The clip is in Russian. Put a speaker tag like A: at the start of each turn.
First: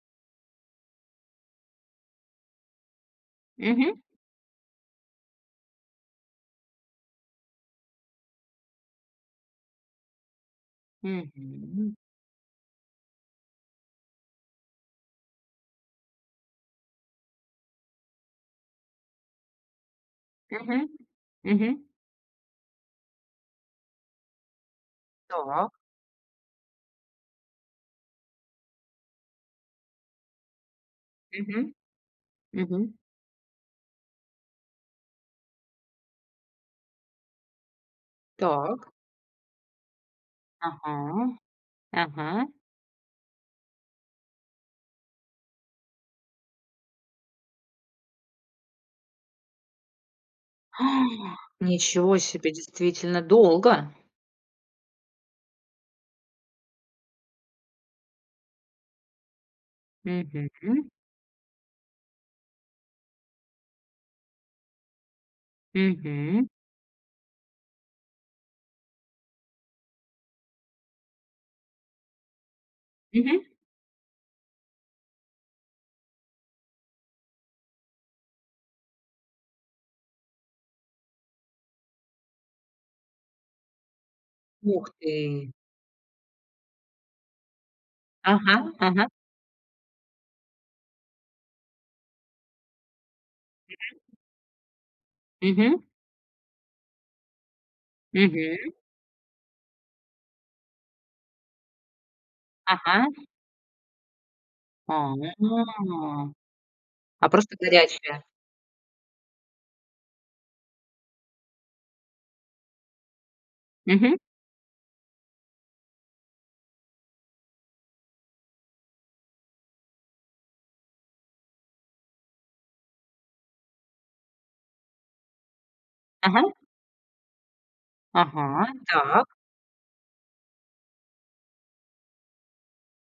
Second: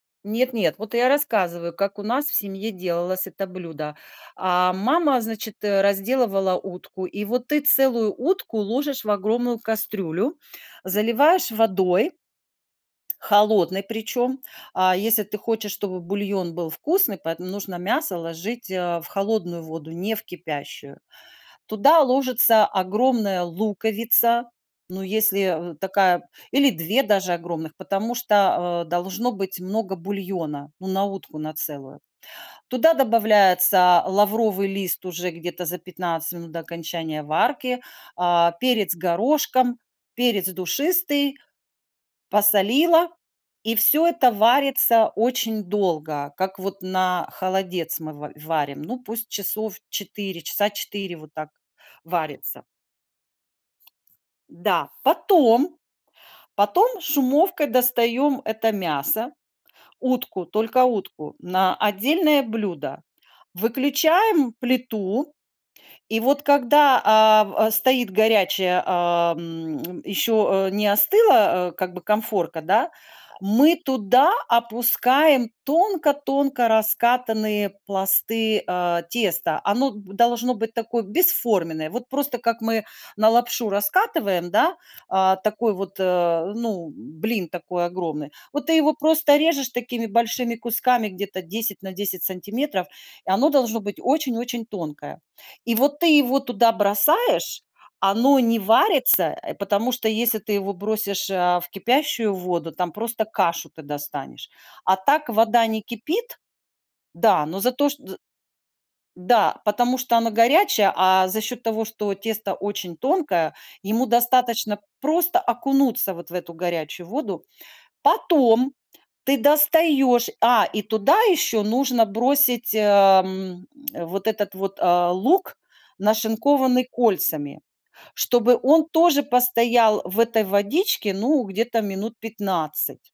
A: Нет нет, вот я рассказываю, как у нас в семье делалось это блюдо.
B: Мгм.
A: А, мама, значит, э, разделывала утку, и вот ты целую утку ложишь в огромную кастрюлю, заливаешь
B: Мгм.
A: водой, холодной причем, а если ты хочешь, чтобы бульон был вкусный, поэтому нужно мясо ложить, э, в холодную воду, не в
B: Мгм
A: кипящую.
B: мгм.
A: Туда ложится огромная луковица, ну, если,
B: Так.
A: э, такая или 2 даже огромных, потому что, а, должно быть много бульона, ну, на утку на
B: Мгм
A: целую. Туда
B: мгм.
A: добавляется лавровый лист уже где-то за 15 минут до окончания варки, а,
B: Так.
A: перец горошком, перец
B: Ага
A: душистый,
B: ага.
A: посолила, и всё это варится очень долго, как вот на холодец мы в варим. Ну, пусть часов 4, часа
B: А!
A: 4, вот так
B: Ничего себе,
A: варится.
B: действительно долго.
A: Да, потом, потом шумовкой достаем это мясо. Утку,
B: Мгм,
A: только
B: м.
A: утку на отдельное блюдо. Выключаем плиту и вот
B: Мгм.
A: когда, а, в стоит горячая, а, м, еще, э, не остыла, э, как бы конфорка, да,
B: Мгм.
A: мы туда опускаем тонко-тонко раскатанные пласты, э, теста. Оно д должно быть такое бесформенное. Вот просто как мы на лапшу раскатываем, да,
B: Ух
A: э,
B: ты!
A: такой вот, э, ну, блин такой огромный.
B: Ага
A: Вот ты его
B: ага.
A: просто режешь такими большими кусками где-то 10 на 10 сантиметров. Оно должно быть
B: Мгм.
A: очень-очень тонкое. И
B: Мгм.
A: вот ты его туда бросаешь, оно не
B: Мгм.
A: варится, потому, э, что если ты его бросишь, э, в кипящую воду, там
B: Ага.
A: просто кашу ты достанешь. А так
B: Ага.
A: вода не кипит,
B: А,
A: да,
B: просто
A: но зато шт з
B: горячая.
A: Да, потому что оно горячее, а за счет того, что тесто очень тонкое, ему
B: Мгм.
A: достаточно просто окунуться вот в эту горячую воду. Потом ты достаешь, а и туда еще нужно бросить, э, м, вот этот вот, а, лук,
B: Ага.
A: нашинкованный кольцами, чтобы
B: Ага,
A: он тоже
B: так.
A: постоял в этой водичке, ну, где-то минут 15.